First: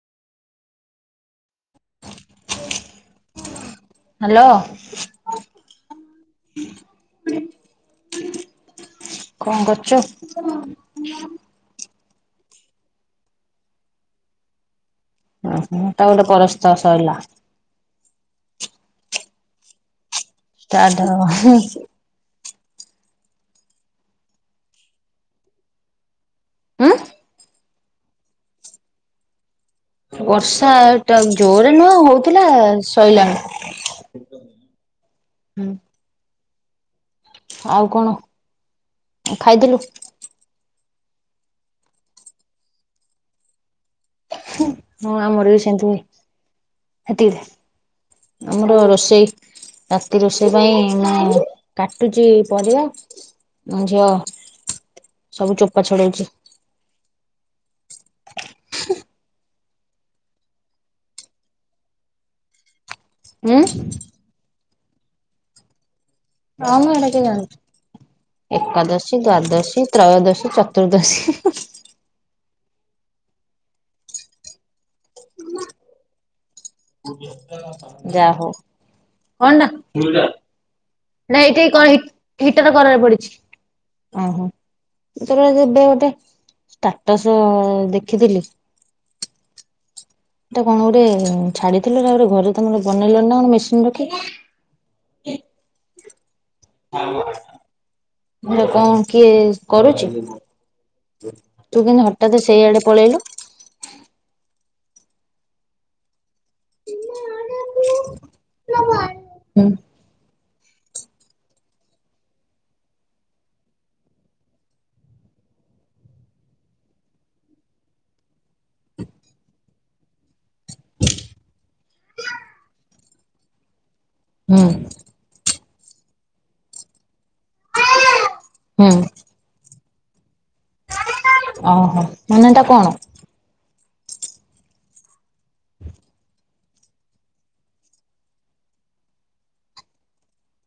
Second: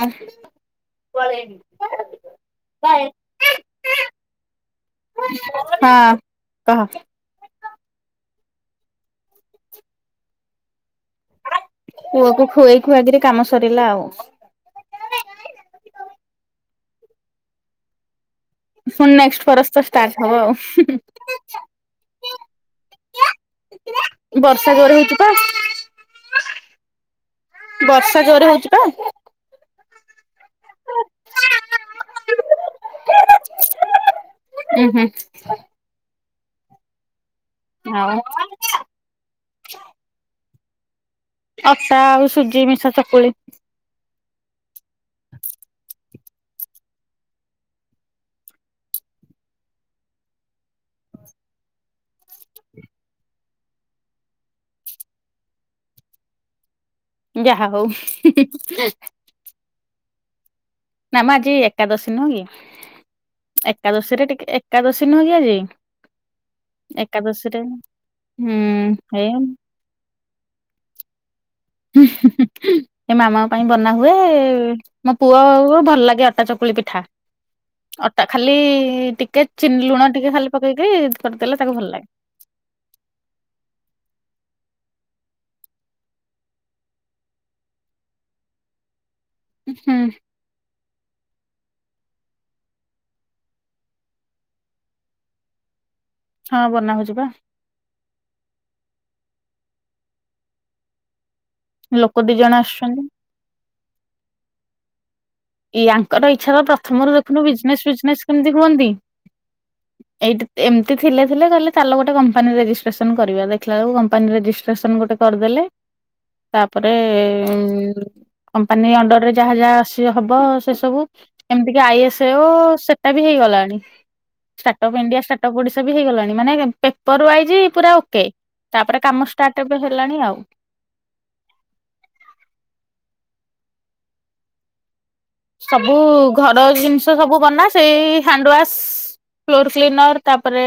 ଆ hello [inaudible] ହଁ କହ। କଣ କରୁଚ? ପୁଅକୁ ଖୁଏକି ଖୁଆକିରି କାମ ସରିଲା ଆଉ। ଓହୋ ତା ଲେ ପରସ୍ତ ସଇଲା। ଫୁଣି ନେକ୍ସଟ ପରସ୍ତ ଷ୍ଟାର୍ଟ। ହବ ଆଉ ଷ୍ଟାର୍ଟ ହବ ହୁଃ। ବର୍ଷା ଘର ହେଇଚି ତ। ଉଁ ବର୍ଷା ଜୋରେ ହଉଚି ପା। ବର୍ଷାଟା ଜୋରରେ ନୁହଁ ହଉଥିଲା ସଇଲାଣି। ଉୁଁ ହୁଁ [inaudible] ଉଁ ଆଉ କଣ [inaudible] ଖାଇଥିଲୁ? ଅଟା ଆଉ ସୁଜି ମିସା ଚକୁଳି। ହୁଁ ହଁ ଆମର ବି ସେମତି ହୁଏ। [inaudible] ସେତିକ ଦେ ଆମର ରୋଷେଇ ରାତି ରୋଷେଇ ପାଇଁ ମୁଁ କାଟୁଚି ପରିବା, ମୋ ଝିଅ ସବୁ ଚୋପା ଛଡୋଉଚି। ଯାହା ହଉ ହୁଁ ହୁଁ। [inaudible] ନାମ ଆଜି ଏକାଦଶୀ ନୁହେଁ ଉଁ କି [inaudible] ଏକାଦଶୀ ରେ ଟିକେ ଏକାଦଶୀ ନୁହଁ କି ଆଜି ହଁ ମୁଁ ଏଇଟା ତ ଜାଣିଚି ଏକାଦଶୀରେ ହୁଁ ଏକାଦଶୀ, ଏଇ ଦ୍ଵାଦଶୀ, ତ୍ରୟୋଦଶୀ ଚତୁର୍ଦ୍ଦଶୀ ହୁଁ ହୁଁ ଏ ମାମାଙ୍କ ପାଇଁ ବନା ହୁଏ, ମୋ ପୁଅ ଅ ଭଲ ଲାଗେ ଅଟା ଚକ କୁଳି ପିଠା ଅଟା ଯାହା ହଉ ଖାଲି ଟିକେ ଚିନି ଲୁଣ ଟିକେ ଖାଲି ପକେଇକି ନାଇଁ କରିଦେଲେ ଏଇଠା ତାକୁ କ ଭଲ ହି ଲାଗେ। ହିଟର କରରେ ପଡିଚି। ଓହୋ ତୋର ଏବେ ଗୋଟେ ଷ୍ଟାଟସ ଦେଖିଥିଲି [inaudible] ଏ ହୁଁ ଟା କଣ ଗୋଟେ ଛାଡି ଥିଲୁ ତା ପରେ ଘରେ ତମର ବନେଇଲଣି ନା କଣ ମେସିନ ରଖିକି? ହଁ ବନା ହଉଚି ପା କଁ କିଏ କରୁଚି ତୁ କେନ୍ତି ଲୋକ ଦି ହଠାତ ଜଣ ସେଇଆଡେ ଆସୁଛନ୍ତି। ପଳେଇଲୁ ଇଆଙ୍କର ଇ ଏଛା ପ୍ରଥମରୁ ଦେଖୁନୁ ବିଜନେସ୍ ଫିଜନେସ୍ କେମିତି ରୁହନ୍ତି ହୁଁ ଏଇଟି ଏମିତି ଥିଲେ ଥିଲେ କହିଲେ ଚାଲ ଗୋଟେ କମ୍ପାନୀ ରେଜିଷ୍ଟ୍ରେସନ୍ କରିବା ଦେଖିଲା ବେଳକୁ କମ୍ପାନୀ ରେଜିଷ୍ଟ୍ରେସନ୍ ଗୋଟେ କରିଦେଲେ ତାପରେ କମ୍ପାନୀ ଅଣ୍ଡରରେ ଯାହା ଯାହା ଆସିବ ହବ ସେ ସବୁ ଏମିତି କି ଆଇ ଏସ୍ ଓ ସେଟା ବି ହେଇଗଲାଣି ହୁଁ ଷ୍ଟାର୍ଟ ଅପ ଇଣ୍ଡିଆ ଷ୍ଟାଟପ୍ ଗୋଡ଼େସ ଟା ବି ହେଇଗଲାଣି ମାନେ ପେପର ୱାଇଜି ପୁରା ଓକେ। ହୁଁ ତାପରେ କାମ ଷ୍ଟାର୍ଟ ଏବେ ହେଲାଣି ଆଉ ଓହୋ ମାନେ ଏଟା କଣ? ସବୁ ଘର ଜିନିଷ ସବୁ ବନା ସେଇ ହ୍ୟାଣ୍ଡୱାସ୍ ଫ୍ଲୋର ଫ୍ଲିନର ତାପରେ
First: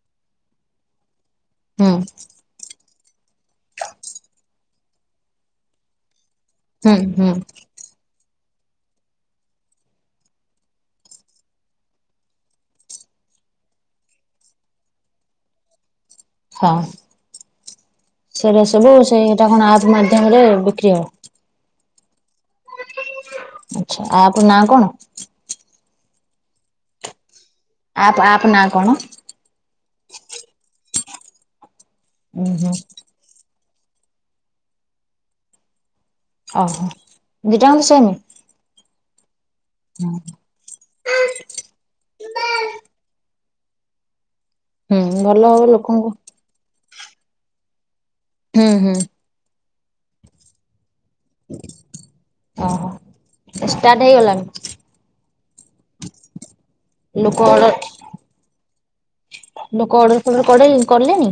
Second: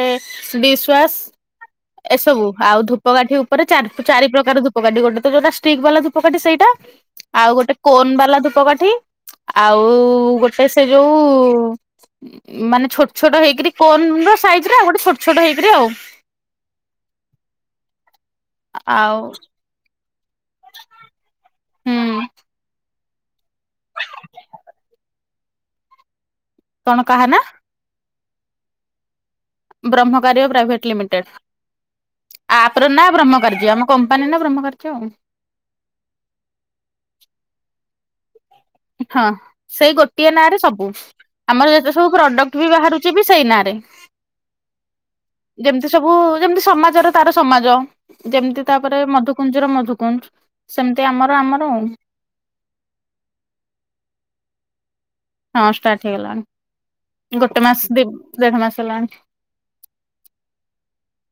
ଦିସ୍ୱାସ୍ ହୁଁ ଏସବୁ ଆଉ ଧୁ ଧୂପକାଠି ଉପରେ ଚାର୍ ପ ଚାରିପ୍ରକାର ଧୂପକାଠି ଗୋଟେ ତ ଯୋଉଟା ଷ୍ଟିକ୍ ବାଲା ଧୁ ଧୂପକାଠି ସେଇଟା ହୁଁ ହୁଁ ଆଉ ଗୋଟେ କୋନ ବାଲା ଧୂ ଧୂପ କାଠି ଆଉ ଗୋଟେ ସେ ଯୋଉ ମାନେ ଛୋଟ ଛୋଟ ହେଇକିରି କୋନର ସାଇଜର ଆଉ ଗୋଟେ ଛୋଟ ଛୋଟ ହେଇକିରି ଆଉ। ହଁ ସେଇରା ସବୁ ଆଉ ସେଇଟା କଣ ଆପ ମାଧ୍ୟମରେ ବିକ୍ରି ହବ? ହୁଁ ଆଚ୍ଛା ଆପ୍ ନାଁ କଣ? କଣ କାହା ନାଁ? ଆପ୍ ଆପ୍ ନାଁ କଣ? ଟା ଉୁଁ ହୁଁ ଆପ୍ ର ନାଁ ବ୍ରହ୍ମକାର୍ଯ୍ୟ। କମ୍ପାନୀ ନାଁ ବ୍ରହ୍ମକାର୍ଯ୍ୟ ଆଉ। ଅ ହ ଦିଇଟାଙ୍କ ସେମ୍? ହଁ ସେଇ ଗୋଟିଏ ନାଁ ରେ ସବୁ ଆମର ଯେତେ ସବୁ ପ୍ରଡକ୍ଟ ବି ବାହାରୁଛି ବି ସେଇ ନାଁ ରେ। ଟେ ହୁଁ ଭଲ ହବ ଲୋକଙ୍କୁ ଯେମିତି ସମାଜର ତାର ସମାଜ ଯେମିତି ହୁଁ ହୁଁ ତାପରେ ମଧୁକୁଞ୍ଜର। [unintelligible] ସେମିତି ଆମର ଆମର ଆଉ ଓହୋ। ଷ୍ଟାର୍ଟ ହେଇଗଲାଣି। ହଁ ଷ୍ଟାର୍ଟ ଲୋକ ହେଇଗଲାଣି ଗୋଟେ ଅର୍ଡର ମାସ୍ ଦି ଦେଢମାସ୍ ହେଲାଣି। ଲୋକ ଅର୍ଡର ଫର୍ଡର କଲେ କଲେଣି?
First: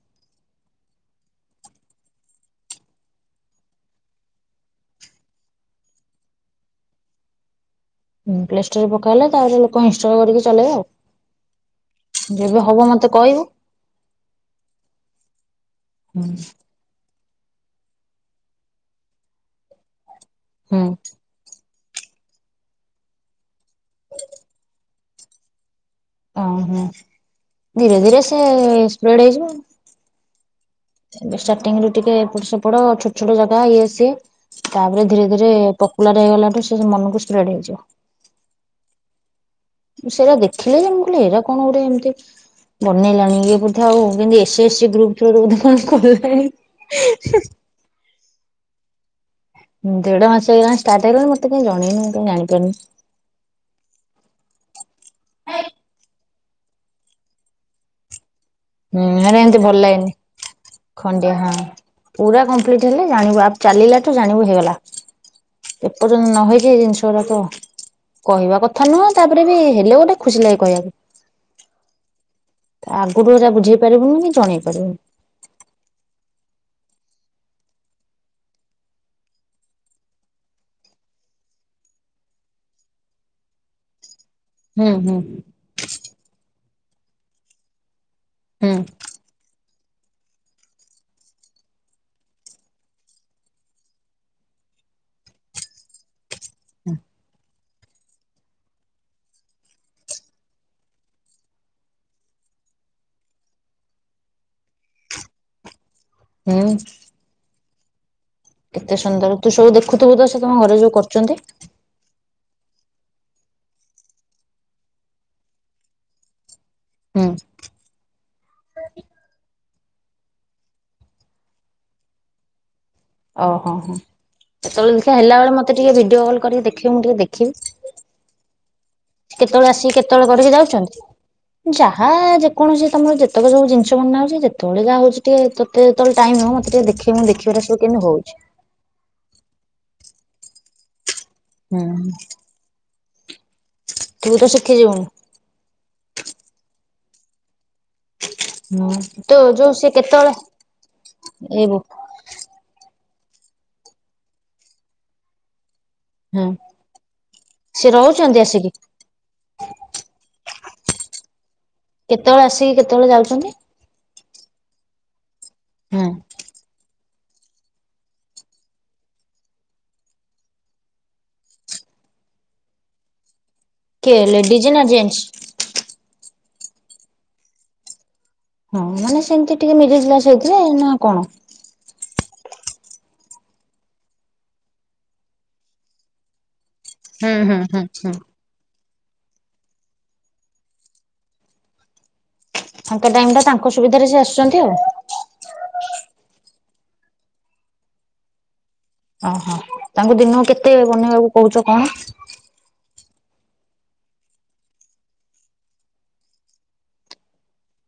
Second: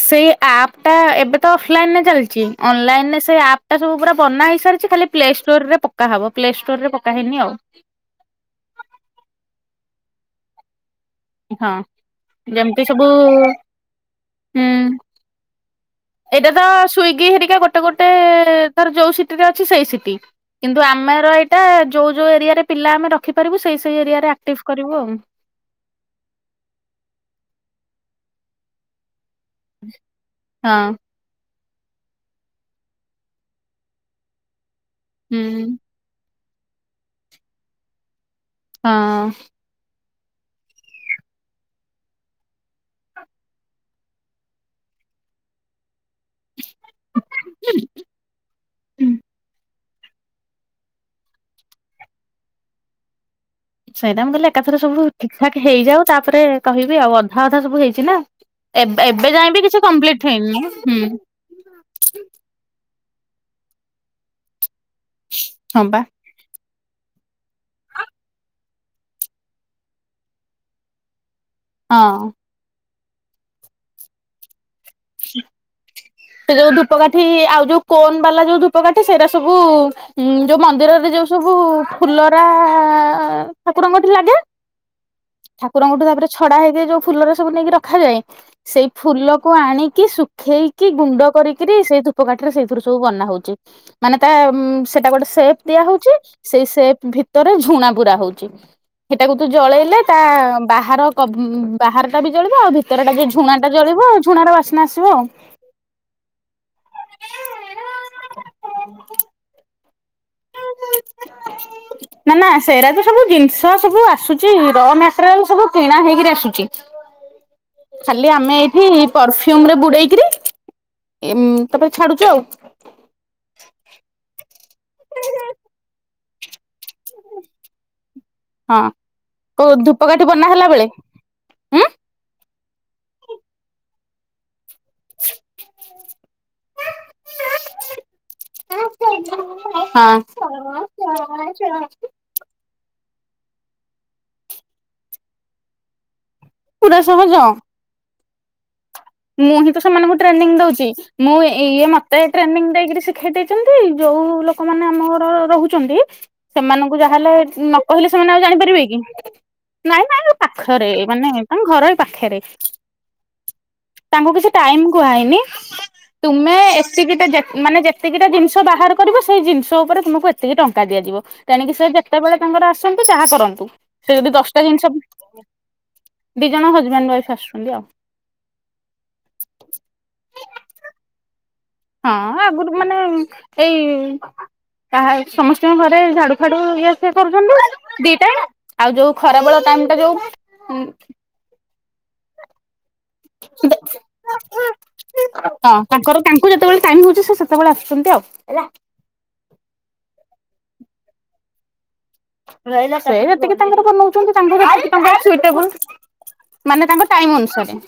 ସେଇ ଆପ୍ ଟା ଏବେ ତ ଅଫଲାଇନରେ ଚାଲିଛି ଅନଲାଇନରେ ସେଇ ଆପ୍ ଟା ସବୁ ପୁରା ବନା ହେଇସାରିଛି ଖାଲି ପ୍ଲେଷ୍ଟୋରରେ ପକାହବ ପ୍ଲେଷ୍ଟୋରରେ ପକା ହେଇନି ଆଉ। ହୁଁ ପ୍ଲେଷ୍ଟୋରରେ ପକାହେଲେ ତାପରେ ଲୋକ ଇନ୍ ଷ୍ଟଲ କରିକି ଚଲେଇବେ ଆଉ। ହଁ ଯେବେ ହବ ଯେମିତି ସବୁ ମତେ କହିବୁ। ହୁଁ ଏଇଟା ହୁଁ ତ ସ୍ଵିଗି। କିଆ ଗୋଟେ ଗୋଟେ ତାର ଯୋଉ ସିଟିରେ ଅଛି ସେଇ ସିଟି କିନ୍ତୁ ଆମେର ଏଇଟା ଯୋଉ ଯୋଉ ଏରିଆରେ ପିଲା ଆମେ ରଖିପାରିବୁ ସେଇ ସେଇ ଏରିଆରେ ଆକ୍ଟିଭ୍ କରିବୁ ଆଉ। ଅ ହଁ ଧୀରେ ଧୀରେ ସେ ସ୍ପ୍ରେଡ୍ ହେଇଯିବ। [inaudible] ହଁ ଚାଟିଙ୍ଗ ରୁ ଟିକେ ଏପଟ ସେପଡ ଛୋଟ ଛୋଟ ଜାଗା ଇଏ ସିଏ ତାପରେ ଧୀରେ ହଁ ଧୀରେ ହୁଁ ପକୁଲାର ହେଇଗଲା [unintelligible] ମନକୁ ସ୍ପେଡ ହେଇଯିବ। ହଁ। ମୁଁ ସେରା ଦେଖିଲେ ଯେ ମୁଁ କହିଲି ଏରା କଣ ଗୋଟେ ଏମିତି ବନେଇଲାଣି ଇଏ ବୋଧେ ଆଉ ଯେନ୍ତି ଏସି ଏସି ଗ୍ରୁପ ଥ୍ରୁରୁ ବୋଧେ କଣ କଲା [unintelligible] ଦେଢ ମାସ ହେଇଗଲା ଷ୍ଟାର୍ଟ ହେଇଗଲାଣି ମତେ କାହିଁ ଜଣେଇନୁ ମୁଁ କାହିଁ ଜାଣିପାରୁନି। ସେଇଟା ମୁଁ କହଲି ଏକାଥର ସବୁ ଠିକ୍ ଠାକ ହେଇଯାଉ ତାପରେ କହିବି ଆଉ ଅଧା ଅଧା ସବୁ ହେଇଛି ନା। ହୁଁ ଏବେ ଏବେ ଏରା ଯାଏଁ ଏମତି ବି କିଛି ଭଲ ଲାଗେନି କମ୍ପ୍ଲିଟ ହେଇନି ହୁଁ ଖଣ୍ଡିଆ ହଁ ପୁରା କମ୍ପ୍ଲିଟ ହେଲେ ଜାଣିବୁ ଆଉ ଚାଲିଲାଠୁ ଜାଣିବୁ ହେଇଗଲା। ହଁ ବା ଏପର୍ଯ୍ୟନ୍ତ ନହେଇ ଜି ଜିନିଷ ଗୁଡାକ କହିବା କଥା ନୁହଁ ତାପରେ ବି ହେଲେ ଗୋଟେ ଖୁସି ଲାଗେ କହିବାକୁ। ହଁ। ଆଗରୁ ଯ ବୁଝେଇ ପାରିବୁନି କି ଜଣେଇ ପାରିବନି। ସେ ଯୋଉ ଧୂପକାଠି ଆଉ ଯୋଉ କୋନ ବାଲା ଯୋଉ ଧୂପକାଠି ସେଇରା ସବୁ ଯୋଉ ମନ୍ଦିରରେ ଯୋଉ ସବୁ ଫୁଲରା ଠାକୁରଙ୍କଠି ଲାଗେ। ହୁଁ ହୁଁ ଠାକୁରଙ୍କଠୁ ତାପରେ ଛଡା ହେଇଥାଏ ଯୋଉ ଫୁଲର ସବୁ ନେଇକି ରଖାଯାଏ। ହୁଁ। ସେଇ ଫୁଲକୁ ଆଣି କି ଶୁଖେଇକି ଗୁଣ୍ଡ କରିକିରି ସେଇ ଧୂପକାଠିରେ ସେଇଥିରୁ ସବୁ ବନା ହଉଚି ମାନେ ତା ସେଟା ଗୋଟେ ସେପ ଦିଆ ହଉଛି। ସେଇ ସେପ ଭିତର ଝୁଣା ପୁରା ହଉଚି ହେଟାକୁ ତୁ ଜଳେଇଲେ ତା ବାହାର କବ୍ ବାହାର ଟା ବି ଜଳିବ ଆଉ ଭିତର ଟାବି ଝୁଣା ଟା ଜଳିବ ଝୁଣାର ବାସ୍ ନା ଆସିବ ଆଉ। ହୁଁ। କେତେ ସୁନ୍ଦର ତୁ ସବୁ ଦେଖ ଖୁଥିବୁତ ସେ ତମ ଘରେ ଯୋଉ କରୁଚନ୍ତି। ନା ନା ସେରା ତ ସବୁ ଜିନିଷ ସବୁ ଆସୁଚି ର ମେଟ୍ରିଆଲ ସବୁ କିଣା ହେଇକିରି ଆସୁଚି। ହୁଁ। ଖାଲି ଆମେ ଏଇଠି ପରଫ୍ୟୁମରେ ବୁ ଡେଇକରି ତାପରେ ଛାଡୁଚୁ ଆଉ। ଓ ହୋ ହଁ। ସେତେବେଳେ ତ ଦେଖା ହେଲା ବେଳେ ମତେ ଟିକେ ଭିଡିଓ କ କରିକି ଦେଖେଇବୁ ମୁଁ ଟିକେ ଦେଖିବି। ହଁ। କେତେବେଳେ କୋଉ ଆସିକି ଧୂପକାଠି କେତେବେଳେ ବନା କରିକି ହେଲା ବେଳେ ଯାଉଚନ୍ତି ଉଁ ଯାହା ଯେ କୌଣସି ତମର ଯେତେକ ସବୁ ଜିନିଷ ବନା ହଉଚି ତଳେ ଯାହା ହଉଚି ଟିକେ ତତେ ଯେତଳେ ଟାଇମ ହବ ମତେ ଟିକେ ଦେଖେଇବୁ ଦେଖିବାର କିମିତି ହଉଚି। ହୁଁ। ତୁ ତ ଶିଖିଯିବୁଣୁ । ସହଜ। [inaudible] ତୋ ମୁଁ ହିଁ ଯୋଉ ତ ସେ ସେମାନଙ୍କୁ କେତେବେଳେ ଟ୍ରେନିଂ ଦଉଚି ମୁଁ ଏଇ ବୋ ଇଏ ମତେ ଟ୍ରେନିଂ ଦେଇକିରି ସି ଶିଖେଇଦେଇଚନ୍ତି ଯୋଉ ଲୋକମାନେ ଆମ ଘର ରହୁ ଛନ୍ତି ହୁଁ ସେମାନଙ୍କୁ ଯାହାହେଲେ ନ ସେ କହିଲେ ସେମାନେ ରହୁଛନ୍ତି ଆଉ ଆସିକି ଜାଣିପାରିବେ କି ନାଇଁ ନାଇଁ ପା ପାଖରେ ମାନେ ତାଙ୍କ ଘର ଏଇ ପାଖରେ କେତେବେଳେ ଆସିକି କେତେବେଳେ ଯାଉଚନ୍ତି? ତାଙ୍କୁ କିଛି ଟାଇମ କୁହାହେଇନି। ତୁମେ ଏସି ଯେ ମାନେ ଯେତିକିଟା ଜିନିଷ ବାହାର କରିବ ସେଇ ଜିନିଷ ଉପରେ ତୁମକୁ ଏତିକି ଟଙ୍କା ଦିଆଯିବ ତେଣିକି ସେ ଯେତେବେଳେ ତାଙ୍କର ଆସନ୍ତୁ ଯାହା କରନ୍ତୁ। ସେ କିଏ ଯଦି ଦଶଟା ଲେଡିଜ ନା ଜିନିଷ ଜେନ୍ସ? ଦି ଜଣ ହଜବାଣ୍ଡ ୱାଇଫ୍ ଆସୁଛନ୍ତି ଆଉ। ହଁ ମାନେ ସେମତି ଟିକେ ମିଡିଲ କ୍ଲାସ ହେଇଥିବେ ନା କଣ? ହଁ ଆଗରୁ ମାନେ ଏଇ କାହା ସମସ୍ତଙ୍କ ଘରେ ଝାଡୁ ଫାଡୁ ଇଏ ଫିଏ ହୁଁ ହୁଁ କରୁଛନ୍ତି ହୁଁ ହୁଁ। The time. ଆଉ ଯୋଉ ଖରା ବେଳ ଟାଇମ ଟା ଯୋଉ ତାଙ୍କ ଟାଇମ ଟା ତାଙ୍କ ସୁବିଧାରେ ସେ ଆସୁଚନ୍ତି ଆଉ। ଟାଇମ ହଉଚି ସେ ସେତେବେଳେ ଆସୁଚନ୍ତି ଆଉ ହେଲା। କିଏ ବନେଇବାକୁୁ କହୁଚ କଣ? ସେ ଯେତିକି ତାଙ୍କର ବନଉଚନ୍ତି ତାଙ୍କୁ ସେତିକି ଟଙ୍କା ସୁଇଟେବୁଲ୍ ମାନେ ତାଙ୍କ ଟାଇମ ଅନୁସାରେ।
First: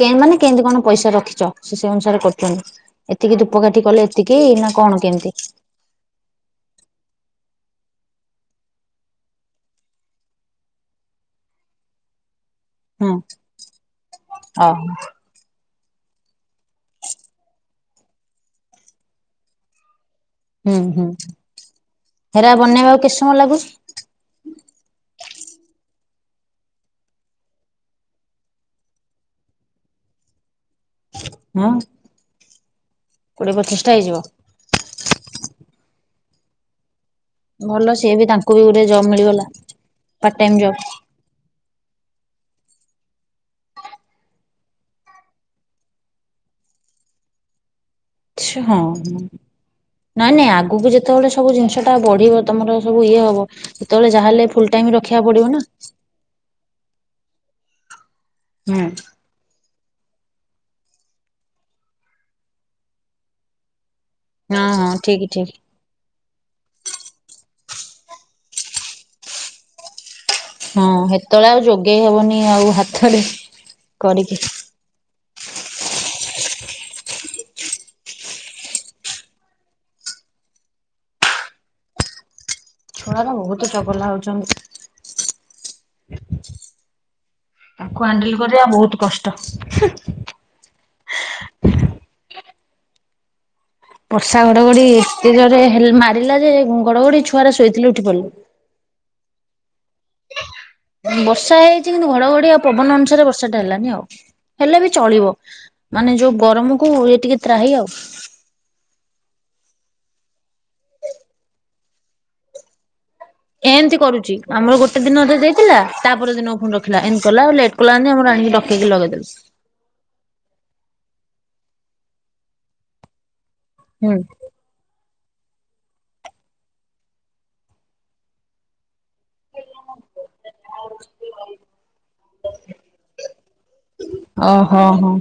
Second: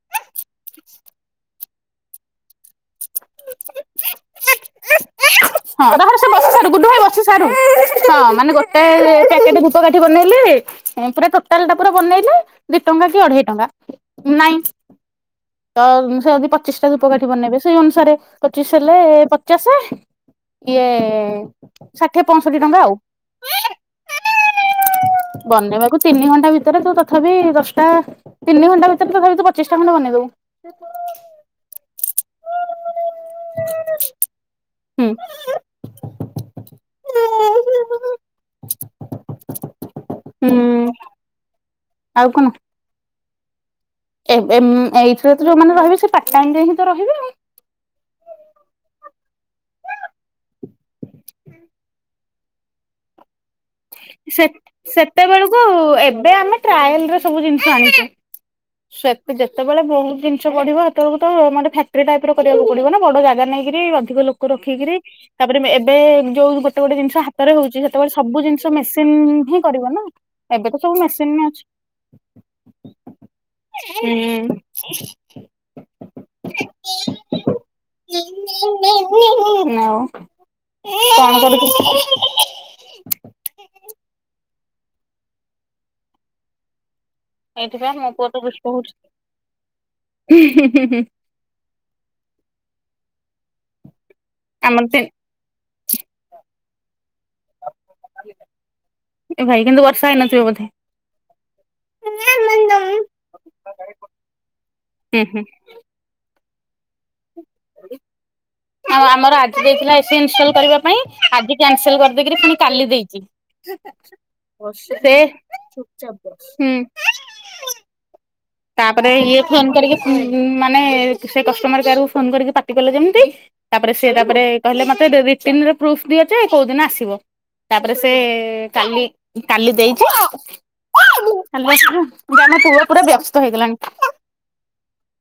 କେ ମାନେ କେମିତି କଣ ପଇସା ରଖିଚ ସେ ସେଇ ଅନୁସାରେ କରୁଚନ୍ତି। ଏତିକି ଧୂପକାଠି କଲେ ଏତିକି ।ନା କଣ କେମିତି? ହଁ ରହରେ ସେ ବସିସାରୁ ଗୁଡୁ ଭାଇ ବସି ସାରୁ ହଁ ମାନେ ଗୋଟେପ୍ୟାକେଟ ଧୂପକାଠି ବନେଇଲେ ପୁରା ଟୋଟାଲ ଟା ପୁରା ବନେଇଲେ ଦି ଟଙ୍କା ହଁ କି ଅଢେଇ ଟଙ୍କା ନାଇଁ ଓହୋ ତ ସେ ଯଦି ପଚିଶ ଟା ଧୂପକାଠି ବନେଇବେ ସେଇ ଅନୁସାରେ ପଚିଶ ହେଲେ ପଚାଶ। ହୁଁ ଇଏ ହୁଁ। ଷାଠିଏ ହେରା ପଞ୍ଚଷଠି ଟଙ୍କା ଆଉ। ବନେଇବାକୁ କେତେ ସମୟ ଲାଗୁଛି ବନେଇବାକୁ ତିନି ଘଣ୍ଟା ଭିତରେ ତୁ ତଥାପି ଦଶଟା ତିନି ଘଣ୍ଟା ଭିତରେ ତଥାପି ତୁ ପଚିଶି ଟା ଖଣ୍ଡେ ବନେଇଦବୁ। ହଁ କୋଡିଏ ପଚିଶ ଟା ହେଇଯିବ। ହୁଁ। ଭଲ ସିଏ ବି ତାଙ୍କୁ ବି ଗୋଟେ ଜବ୍ ମିଳିଗଲା ପାର୍ଟ ଟାଇମ୍ ହୁଁ ଜବ୍। ଆଉ କଣ? ଏବେ ଏଇଥିରେ ତ ଯୋଉମାନେ ରହିବେ ସେ ପାର୍ଟ ଟାଇମ ରେ ହିଁ ତ ରହିବେ। ସେ ହଁ ନାଇଁ ନାଇଁ ଆଗକୁ ଯେତେବେଳେ ସବୁ ଜିନିଷ ଟା ବଢିବ ତମର ସବୁ ଇଏ ହବ। ସେତେବେଳେ ଯାହାହେଲେ ସେତ୍ ଫୁଲ ଟାଇମ ରଖିବାକୁ ପଡିବ ସେତେବେଳକୁ ନା ଏବେ ଆମେ ଟ୍ରାଏଲ ରେ ସବୁ ଜିନିଷ ଆଣିଛୁ। ହୁଁ ସେତେ ଯେତେବେଳେ ବେଳେ ବହୁତ ଜିନିଷ ବଢିବ ହେତେବେଳକୁତ ମାନେ ଫ୍ୟାକ୍ଟ୍ରି ଟାଇପ ର କରିବାକୁ ପଡିବ ନା ବଡ ଜାଗା ନେଇକିରି ଅଧିକ ଲୋକ ହଁ ହଁ ରଖିକିରି ଠିକ ଠିକ ତାପରେ ଏବେ ଯୋଉ ଗୋଟେ ଗୋଟେ ଜିନିଷ ହାତରେ ହଉଛି ସେତେବେଳେ ସବୁ ଜିନିଷ ତ ମେସିନ ହିଁ କରିବ ନା। ଏବେ ତ ହଁ ସବୁ ମେସିନ ସେତେତେଳେ ଅଛି। ଆଉ ଯୋଗେଇ ହବନି ଆଉ ହାତରେ କରିକି [unintelligible] ଛଣାବା ବହୁତ। ଚଗଲା ହଉଛନ୍ତି। ଏଇଥିପାଇଁ ତାକୁ ମୋ ପୁଅ ହାଣ୍ଡେଲ ଏତେ କରିବା ଦୁଷ୍ଟ ବହୁତ କଷ୍ଟ। ହଉଚି [inaudible] ଇଁ ହିଁ ହିଁ ହିଁ। ବର୍ଷା ଘଡ ଘଡି ଆମର ତ ଏତେ ଜୋରେ ଥରେ ମାରିଲା ଯେ ଘଡଘଡି ଛୁ କୁଆଡେ ଶୋଇଥିଲେ ଉଠି ପଡିଲୁ। ଏ ଭାଇ କିନ୍ତୁ ବର୍ଷା ହେଇନଥିବ ବୋଧେ‌‌। ବର୍ଷା ହେଇଛି କିନ୍ତୁ ଘଡଘଡି ଆଉ ପବନ ଅନୁସାରେ ବର୍ଷା ଟା ହେଲାନି ଆଉ ହେଲେ ବି ହୁଁ ଚଳିବ ହୁଁ। ମାନେ ଯୋଉ ଗରମ କୁ ଟିକେ ତ୍ରାହି ଆଉ। ଆଉ ଆମର ଆଜି ଦେଇଥିଲା ଏସି ଇନଷ୍ଟଲ୍ କରିବା ପାଇଁ ଆଜି କ୍ୟାନସେଲ କରିଦେଇକିରି ପୁଣି କାଲି ଦେଇଚି। ଏମତି କରୁଛି ଆମର ଗୋଟେ ସେ ଦିନ ଦେଇଦେଇଥିଲା ତାପରେ ଦିନକୁ ହୁଁ ଫୁଣି ରଖିଲା ଏମିତି କଲା ଲେଟ୍ କଲାନ୍ତି ଆମର ଆଣିକି ର ତାପରେ ଇଏ ଫୋନ୍ କରିକି ମାନେ ସେ କଷ୍ଟମର କେୟାରକୁ ଫୋନ କରିକି ପାଟିଗଲେ ଯେମିତି ତାପରେ ସେଏ ହୁଁ। ତାପରେ କହିଲେ ମତେ ଦେବୀ। ସିମ୍ ରେ ପ୍ରୁଫ୍ ବି ଅଛି କୋଉ ଦିନ ଆସିବ ତାପରେ ସେ କାଲି କାଲି ଦେଇଚ [inaudible] କାଲି ଆସିବ ଜଣେ ପୁଅ ପୁରା ବ୍ୟ ଓ ହୋ ହଁ।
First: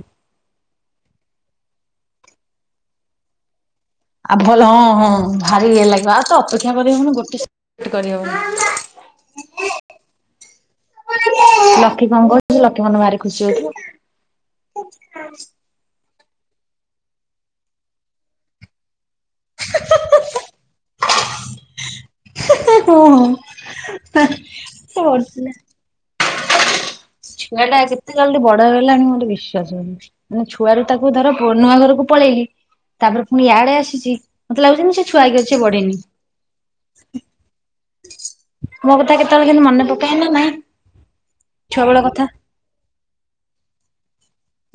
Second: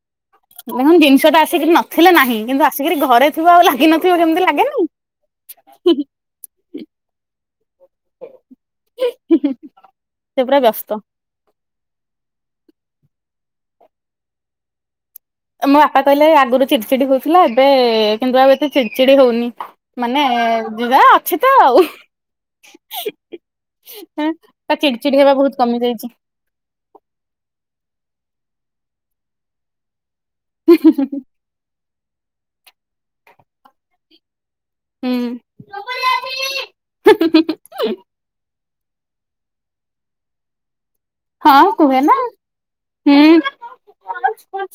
ମୁଁ ଜିନିଷ ଟା ଆସିକି ନଥିଲେ ନାହିଁ କିନ୍ତୁ ଆସିକିରି ଘରେ ଥିବା ଆଉ ହେଲା ଆଉ ଭଲ ହଁ ହଁ ଭାରି ଇଏ ଲାଗିବ ଆଉ ତ ଅପେକ୍ଷା କର ହଉନି ଗୋଟେ ସେ ପଡି ହବନି ସେ ପୁରା ବ୍ୟସ୍ତ [unintelligible] ଲକି କଣ କହୁଛି? ଲକି ମନ ଭାରି ଖୁସି ହେଇଥିବା। ଏମୋ ବାପା କହିଲେ ରା ଗରୁ ଚିଡିଚିଡି ହଉଥିଲା। ଏବେ କିନ୍ତୁ ଆଉ ଏତେ ଚିଡିଚିଡି ହଉନି ମାନେ ଯ ଯା ଅଛି ତ ଆଉ। [unintelligible] ତା ଚିଡିଚିଡି ହେବା ବହୁତ କମି ଯାଇଛି। ଛୁଆ ଟା କେତେ ଜଲଦି ବଡ ହେଇଗଲାଣି ମୋର ବିଶ୍ୱାସ ହଉନି। ମାନେ ଛୁଆ ରରୁ ତାକୁ ଧର ନୂଆ ଘରକୁ ପଳେଇଲି ତାପରେ ପୁଣି ୟାଆଡେ ଆସିଛି। ମତେ ଲାଗୁଛନ୍ତି ସେ ଛୁଆ କି ଅ ହୁଁ ସେ ବଢ଼ିନି। ମୋ କଥା କେତେବେଳେ କିନ୍ତୁ ମନେ ପକେଇ ନା ନାହିଁ? ହଁ କୁହେ ନା। ହୁଁ।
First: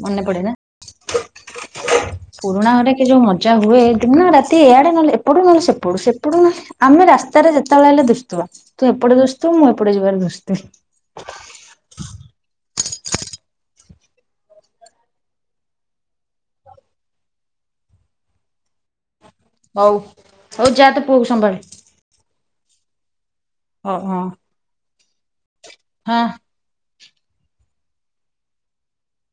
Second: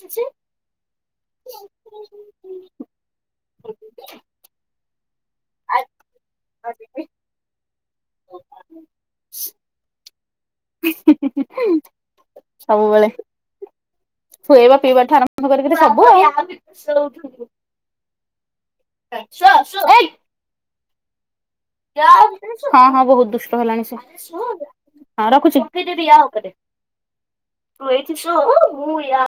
ମନେ ପଡେ ବା ପୁରୁଣା ଘରେ କି ଯୋଉ ମଜା ହୁଏ ଦ ରାତି ଏଆଡେ ନହେଲେ ସେପଟୁ ନହେଲେ ସେପଟୁ ସେପଟୁ ନହଲେ ଆମେ ରାସ୍ତାରେ ଯେତେବେଳେ ହେଲେ ଦୁଶଥିବା ତୁ ଏପଟ ଦୁଥୁ ମୁଁ ଏପେ ଯିବାର ଦୁୁ ସବୁବେଳେ। ଶୁଏବା ପିଇବାଠୁ ଆରମ୍ଭ କରିକିରି ସବୁ ଆଉ। ଶ ଶ ହଉ ଏଇ। ହଉ ଯା ତୋ ପୁଅକୁ ସମ୍ଭାଳେ। କ ହଁ ହଁ ବହୁତ ଦୁଷ୍ମ ର ହେଲାଣି ସେ। ହଉ ହଁ ହଁ ରଖୁଛି। କିଦି ଦି ଆଉ ହଁ। କଦେ ରହିଥିସ ହ ମୁଁ ୟ